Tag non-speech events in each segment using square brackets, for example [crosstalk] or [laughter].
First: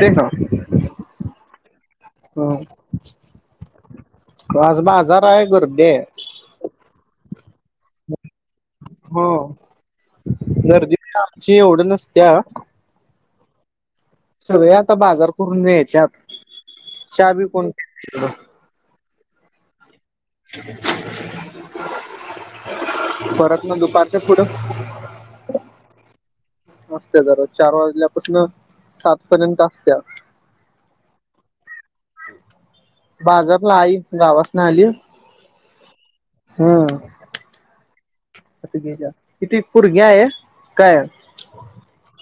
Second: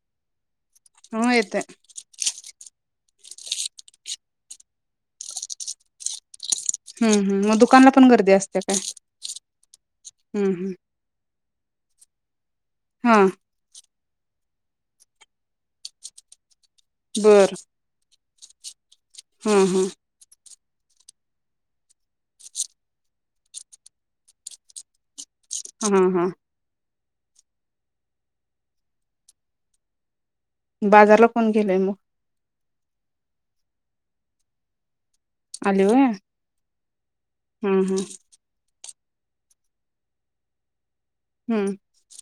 ते ना ह येतय ह आज बाजार आय गर्दी आय हम्म हम् मग दुकानला पण गर्दी असत्या काय हो. हम्म हम् त्या हा सगळे आता बाजार करून न्यायच्यात च्या बी कोण [unintelligible] हा हा परतन दुपारच्या पुढं अ हा हा असत्या जरा चार वाजल्यापसनं सात पर्यंत असत्या बाजारला कोण गेलय म? बाजारला आई गावासन आली आली वय? हा अता गेल्या इथ एक पुरगी आये काय हम्म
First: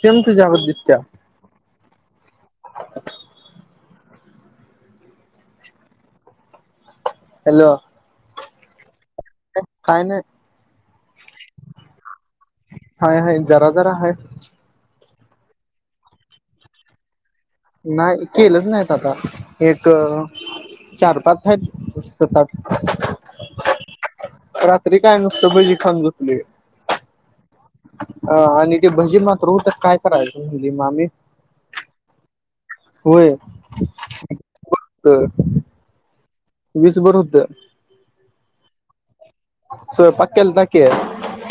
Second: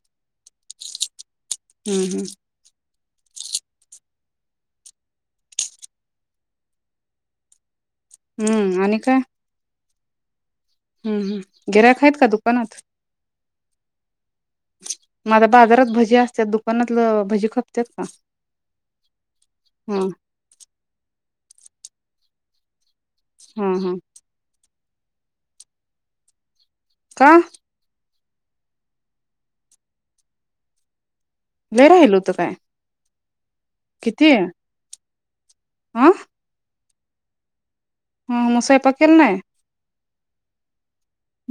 सेम तुज्यागत दिस त्या हम् हम्म [inaudible] हॅलो हम्म आणि काय? काय नाय हम् हम् गिरायक हायत का दु हाय हाय जरा जरा हाय माझ बाजारात भजी असतात दुकानातल भजी खपतात का नाय केलंच नाहीत आता एक हं चार पाच हायत सात आठ हूं हूं तरी काय नुसतं भजी खाऊन झोपलीय का अ आणि ते भजी मात्र हो तर काय करायच तुजी मामी? लयी राहील होत काय? होय कितीय? तर आ वीसभर होत हां म स्वयंपाक केल नाही? स्वयंपाक केलता की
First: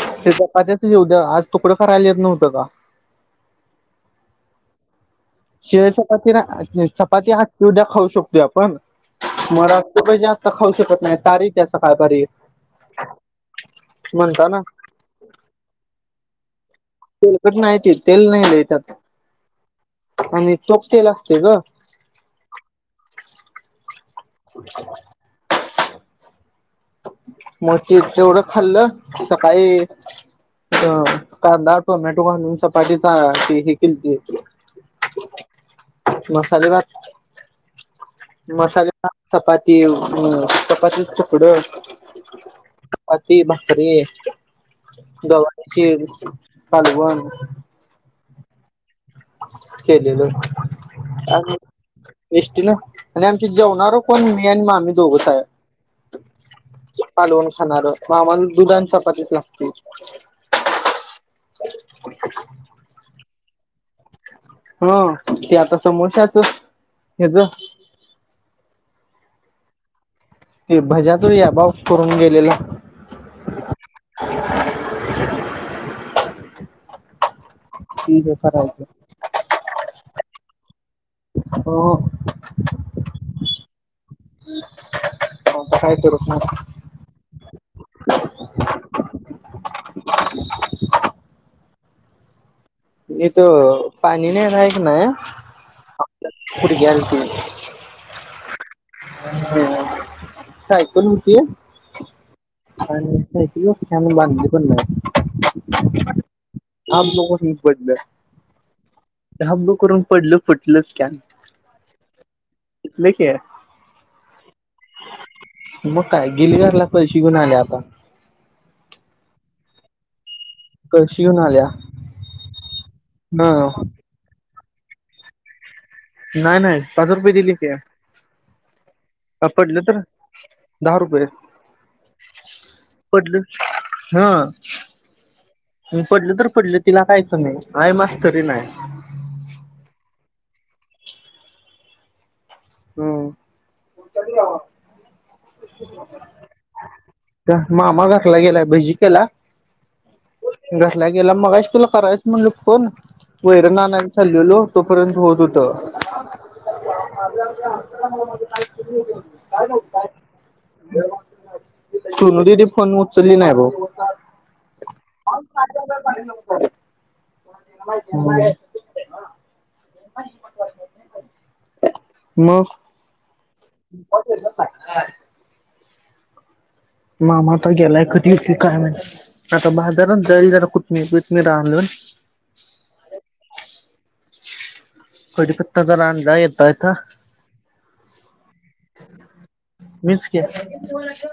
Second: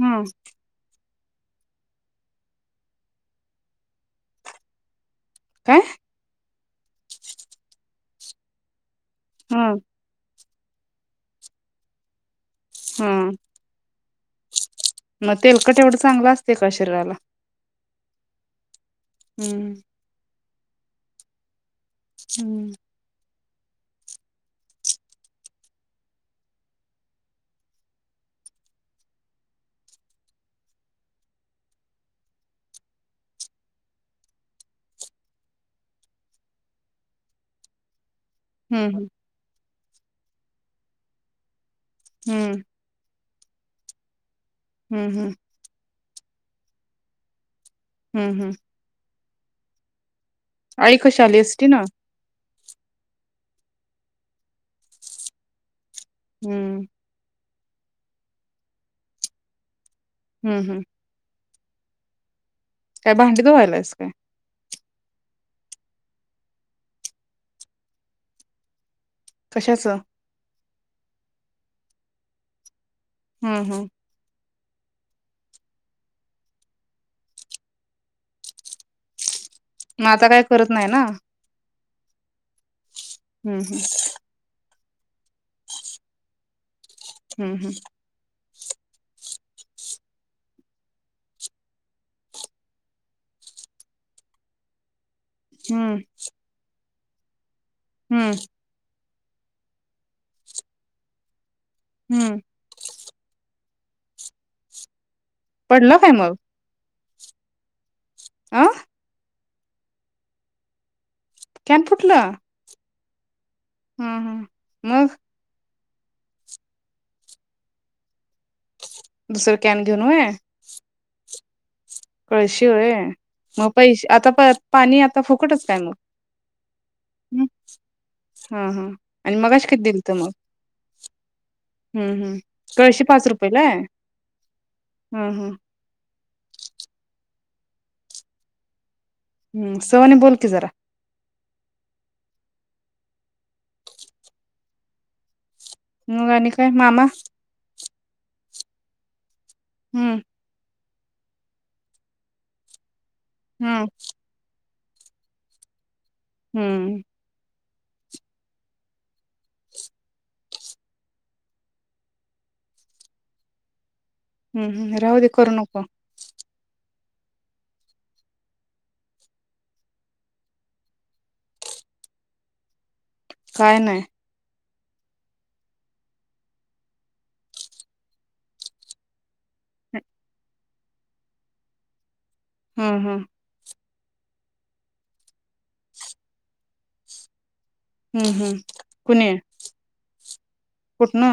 हं चपात्याचं घेउन ये आज तुकडं करायला येत नव्हतं का? काय शीळ चपाती रा नई चपाती आखी उद्या खाऊ शकतो आपण हं [unintelligible] खाऊ शकत नाही तारी इतिया सकाळ पारी हं मग तेलकट एवढा चांगला तेलकट नाहीती तेल नाही लई त्यात हूं हुं आणि चोक तेल असतय ग! हम्म [inaudible] मोती तेवढं खाल्लं, सकाळी अ कांदा टोमॅटो घालून चपातीचा हे केलती. मसाले भात. मसाले हम्म भा चपा तेल चपातीच तुकडं हं अती भाकरीय हम्म गवारीची कालवा अल हम्म हम्म. केलेलं आई कशी आली आणि एस्टीन आणि आमची जेवणार पण मी आणि मामी दोघंच आहे. हम्म कालवण खाणार मग आम्हाला दुध आणि चपातीच लागते. हम्म हम्म [unintelligible] काय भांडी धुवायलास काय. हा ते आता समोश्याच ह्याज कशाचं? ते भज्याचा या अभव करून गेलेला. हम्म हम्म ठीक आहे करायचं. मग आता काही करत नाही ना. हो हम्म हम्म आता काय ती रुसणं. हम्म हम्म [unintelligible] इथ पाणी नाही आहे की नाही. हम्म ह हम्म सायकल होतीय. हम्म आणि येतंय. [unintelligible] पडलं काय मग? [unintelligible] पडलं. आं धाब्ब करून पडलं फुटलच कॅन कॅन फुटलं? फुटलं की हम्म हम्म मग मग काय गिलगारला पैशे घिवून आले आता दुसर कॅन घेऊन व्हय? कळशी घेऊन आल्या. कळशी होय मग हा पैशे आता पण पाणी आता फुकटच काय मग नाय नाय पाच रुपय दिलीत्या. हम हम ह पडलं तर दहा रुपये हम्म हम्म कळशी पाच पडलं. रुपयेला आहे? हा हम्म हम्म पडलं तर पडलं तिला काय? नाही हाय मास्तरीन हाय. हम्म सवन बोलकी जरा हम्म मग आणि काय मामा? त्यात मामा घातला गेला. भजी केला? हम्म घरला गेला मगाशी तुला करायच म्हणलं फोन वैरण हम्म आणायला चाल्लेलो. तोपर्यंत होत हुतं. हम्म [unintelligible] [unintelligible] सोनु दीदी फोन उचलली नाही ब हम्म राहू दे करू नको. [unintelligible] [unintelligible] म काय नाही काॅल केलता? [unintelligible] मामा आता गेलाय कधी येतोय काय माहीत आता बाजारात जाईल जरा कुतमीर बितमीर आणल. हम हम [unintelligible] कढीपत्ता जरा आणला येता येता. हम हम मीच की कुठन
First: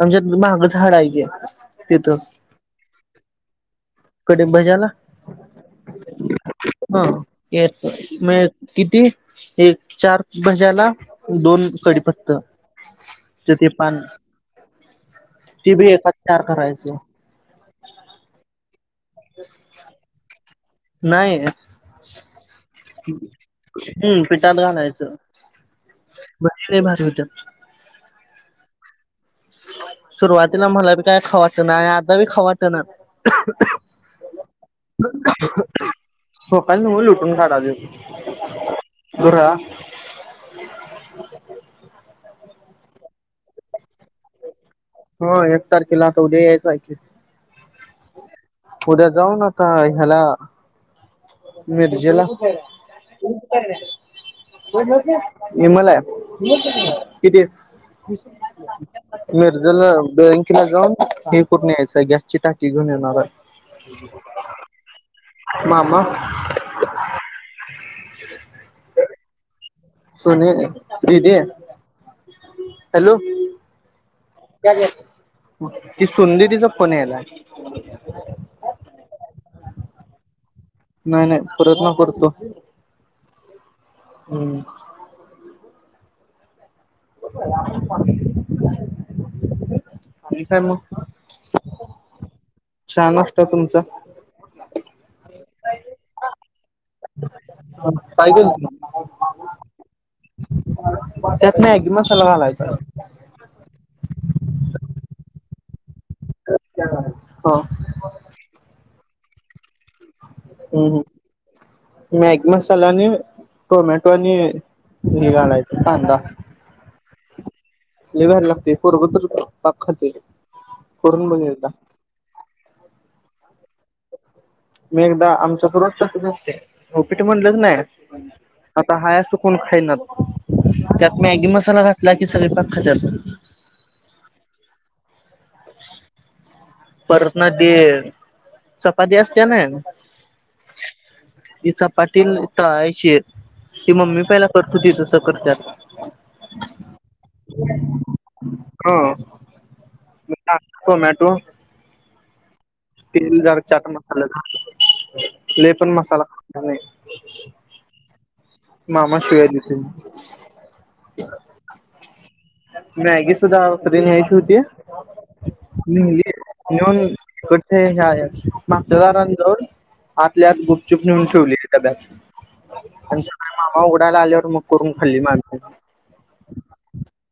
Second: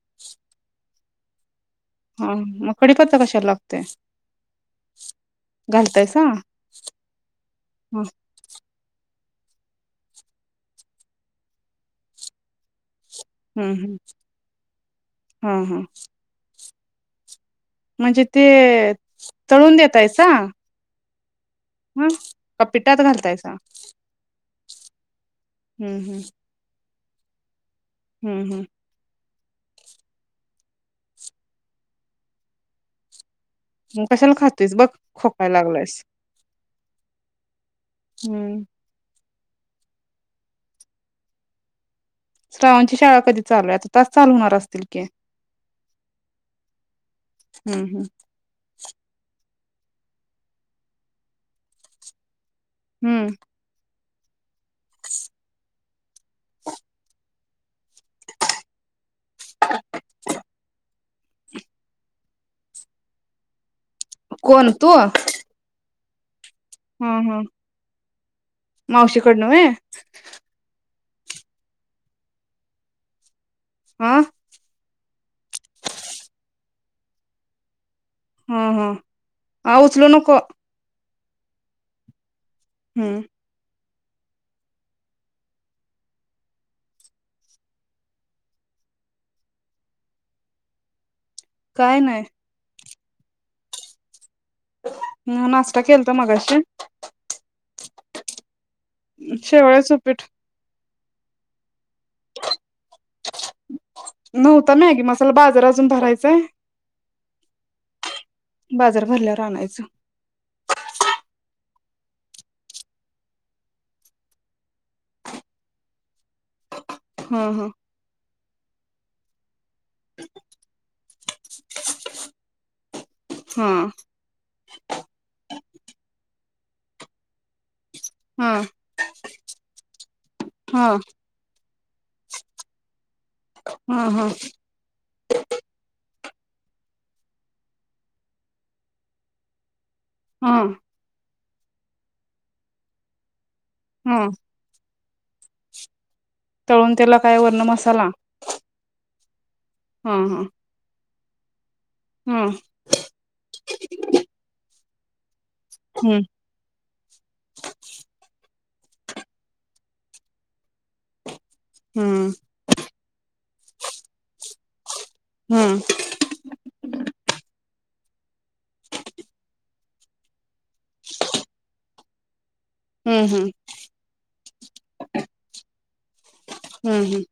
आमच्यात माग झाड हाय की तिथं हा मग कडीपत्ता कशाला लागतोय. घालतायसा ह [unintelligible] किती एक चार भजाला दोन कडी पत्त ते ते हम्म पान हम् हा ते हा बी एकात चार करायच [inaudible] म्हणजे ते तळून देेतायसा नाय हं का पिटात घालतायसा टात घालायच हम्म बस लय भारी [inaudible] हूं हूं सुरुवातीला मला बी काय खाऊ वाटनाय आणि आता बी खाऊ वाटना म कशाला खातोइस बघ खोकाय लागलास सकाळी नव हूं बरा श्रावणची शाळा कधी चालू आहे आता तास चालू होणार अस हो एक तारखेला आता उद्या यायचं हाय की हम्म हम्म फुड्या जाऊ ना का ह्याला मिर्जेला हम्म [inaudible] विमल आहे किती? उद्याला बँकला जाऊन पिन कोड यायचं गॅसची टाकी घेऊन येणार आहे. कोण मामा [inaudible] हूं हूं मावशीकडन होय. सुनये दिदी हॅलो हा [unintelligible] कोण येईलाय? हा हा आ उचलु नको. नाय नाय प्रयत्न करतो. [unintelligible] हूं ठिक आहे म काय नाय छान असत तुमच म्या नाश्ता केलता मगाशी काय केल ती शेवाळयाचपीठ त्यात मॅगी मसाला घालायचा नव्हता मॅगी मसाला बाजार अजून भरायचाय हो बाजार भरल्यावर आणायचं हं हं मॅगी मसाला आणि टोमॅटो आणि हे घालायच कांदा. हम्म हम्म लईभारी लागतंय पोरगं तर पाक खातंय करून बघ एकदा हा मी एकदा आमच्याकडे रोज तसंच असतंय पीठ म्हणल की नाय हा आता हाय असं कोण खाईनात. हा त्यात मॅगी मसाला घाल लाकी सगळे पाक खात्यात. हा हा परत ना ते चपाती असते ना हा ती चपाती तळायची आहे ती मम्मी हा पहिला करत होती तस तर करत्यात. तळून त्याला काय वरन मसाला? हा मग टाक टोमॅटो हम्म तेल जरा चाट मसाला टाक लई पण हम्म मसाला टाका नाही. मामा शिव्या देतो म हम्म तू दाव तरी न्यायची होती. हम्म नेली, नेऊन कट हे ह्या मागच्यादारां जाऊन आतल्या आत गुपचुप नेऊन ठेवली डब्यात हम्म अरे हम्म. मामा उघडायला आल्यावर मग करून खाल्ली मागनं [inaudible] हं हं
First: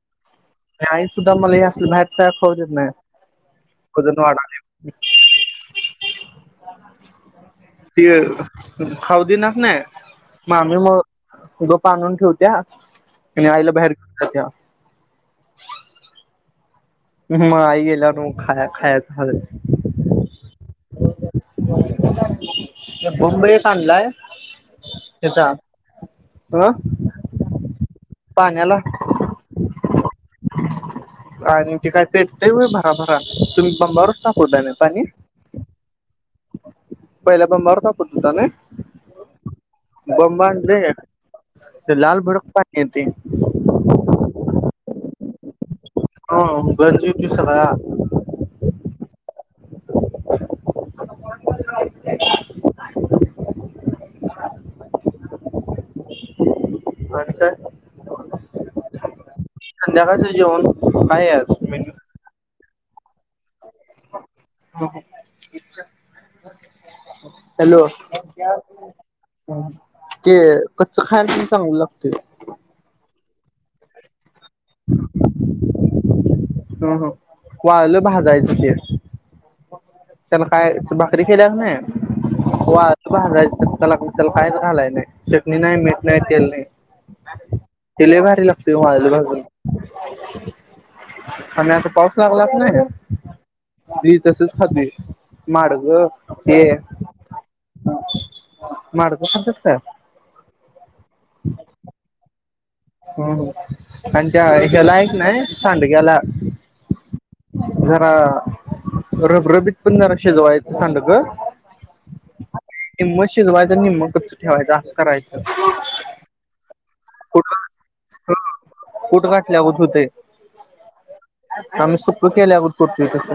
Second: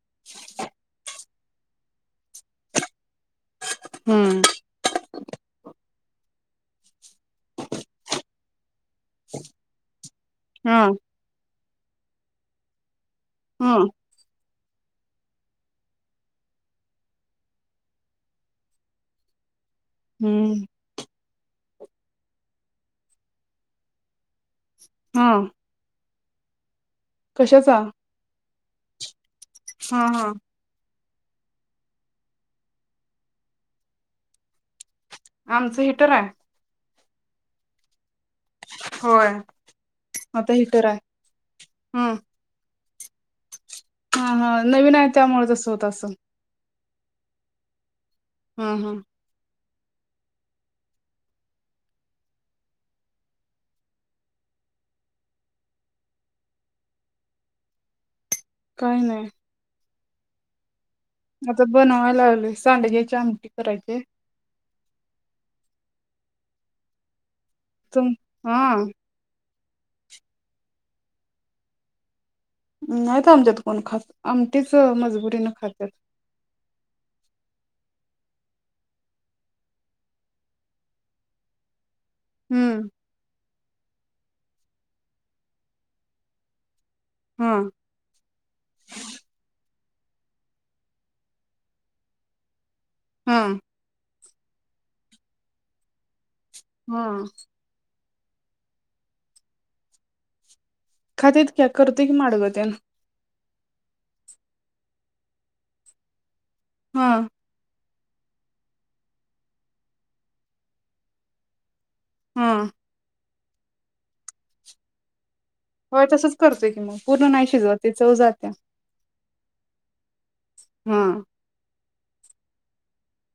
न्हाय सु त मला अस बाहेरच काय खाऊ देत नाय. खुदून हम्म वाडाले ते खाऊदीनास नाय हा मामीमूळं गप आणून ठेवत्यात. णि आईला बाहेर खा त्या मग आई गेल्यावर मग खाया खायाच हळूचं. हम्म बंब एक आणलाय हा त्याचात अ कशाचा पाण्याला हा हा आणि ते काय पेटतय व्हय भराभरा, तुम्ही पंपावरच तापवताना ना पाणी? आमचं हेिटर हाय. पहिला बंबा वर ताप उत्तमे होय आता बंबान दे हिटर आहे ते हम्म लाल भडक पाय यती हा हा नवीन आहे त्यामुळ जसं तसं [unintelligible] हम हम [inaudible] आणि काय काय नाय संध्याकाळंच जेवन आता बनवाया लागले. सांडग्याची आमटी करायचीय. हो हो हॅलो तुम हा ते कच्च खायाचं चांगलं लागतय. [unintelligible] समजत कोण खास? आमटीच मजबुरीन खाते. ह ह वाळलं भाजायच त्ये. त्याला काय भाकरी केला का नाय? हम्म [unintelligible] त्याला कायच घालाय नाही चटणी नाय, मीठ नाय, तेल नाय. हा ते लय भारी लागतेय वाळलं भाजून. आणि आता पाऊस लागला क नाय. हा ती तसंच खातंय. माडगं हा माडगं खात्यास काय? खात्यात की करती की माडगं. त्यान ह आणि त्यायाला ऐक नाही सांडग्याला हा जरा रबरबीत पण जरा शिजवायच सांडग हा म शीजवयच निम कच ठेवायच अस करायचं होय तसच करतोय की मग पूर्ण नाही शिजवत ते चव जात्या कुट घातल्यागत होतय हा आम्ही सु तु केल्यागत करतोय तस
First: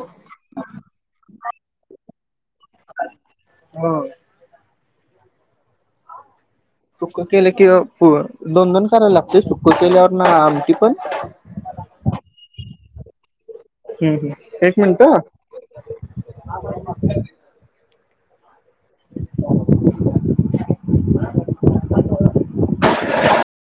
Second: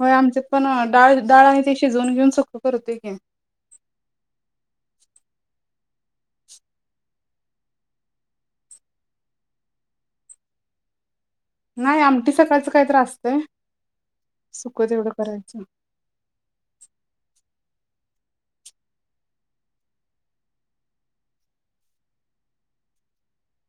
होय आमच्यात पण दाळ दाळ आहे ते शिजवून घेऊन सुक करतोय की ह सुक्क केल कि प दोन दोन करायला लागते सुक्क केल्यावर ना आमटी पण नाही आमटी सकाळचं काहीतरी असतय हम्म हम्म एक सुक तेवढं मिनिट करायचं [inaudible]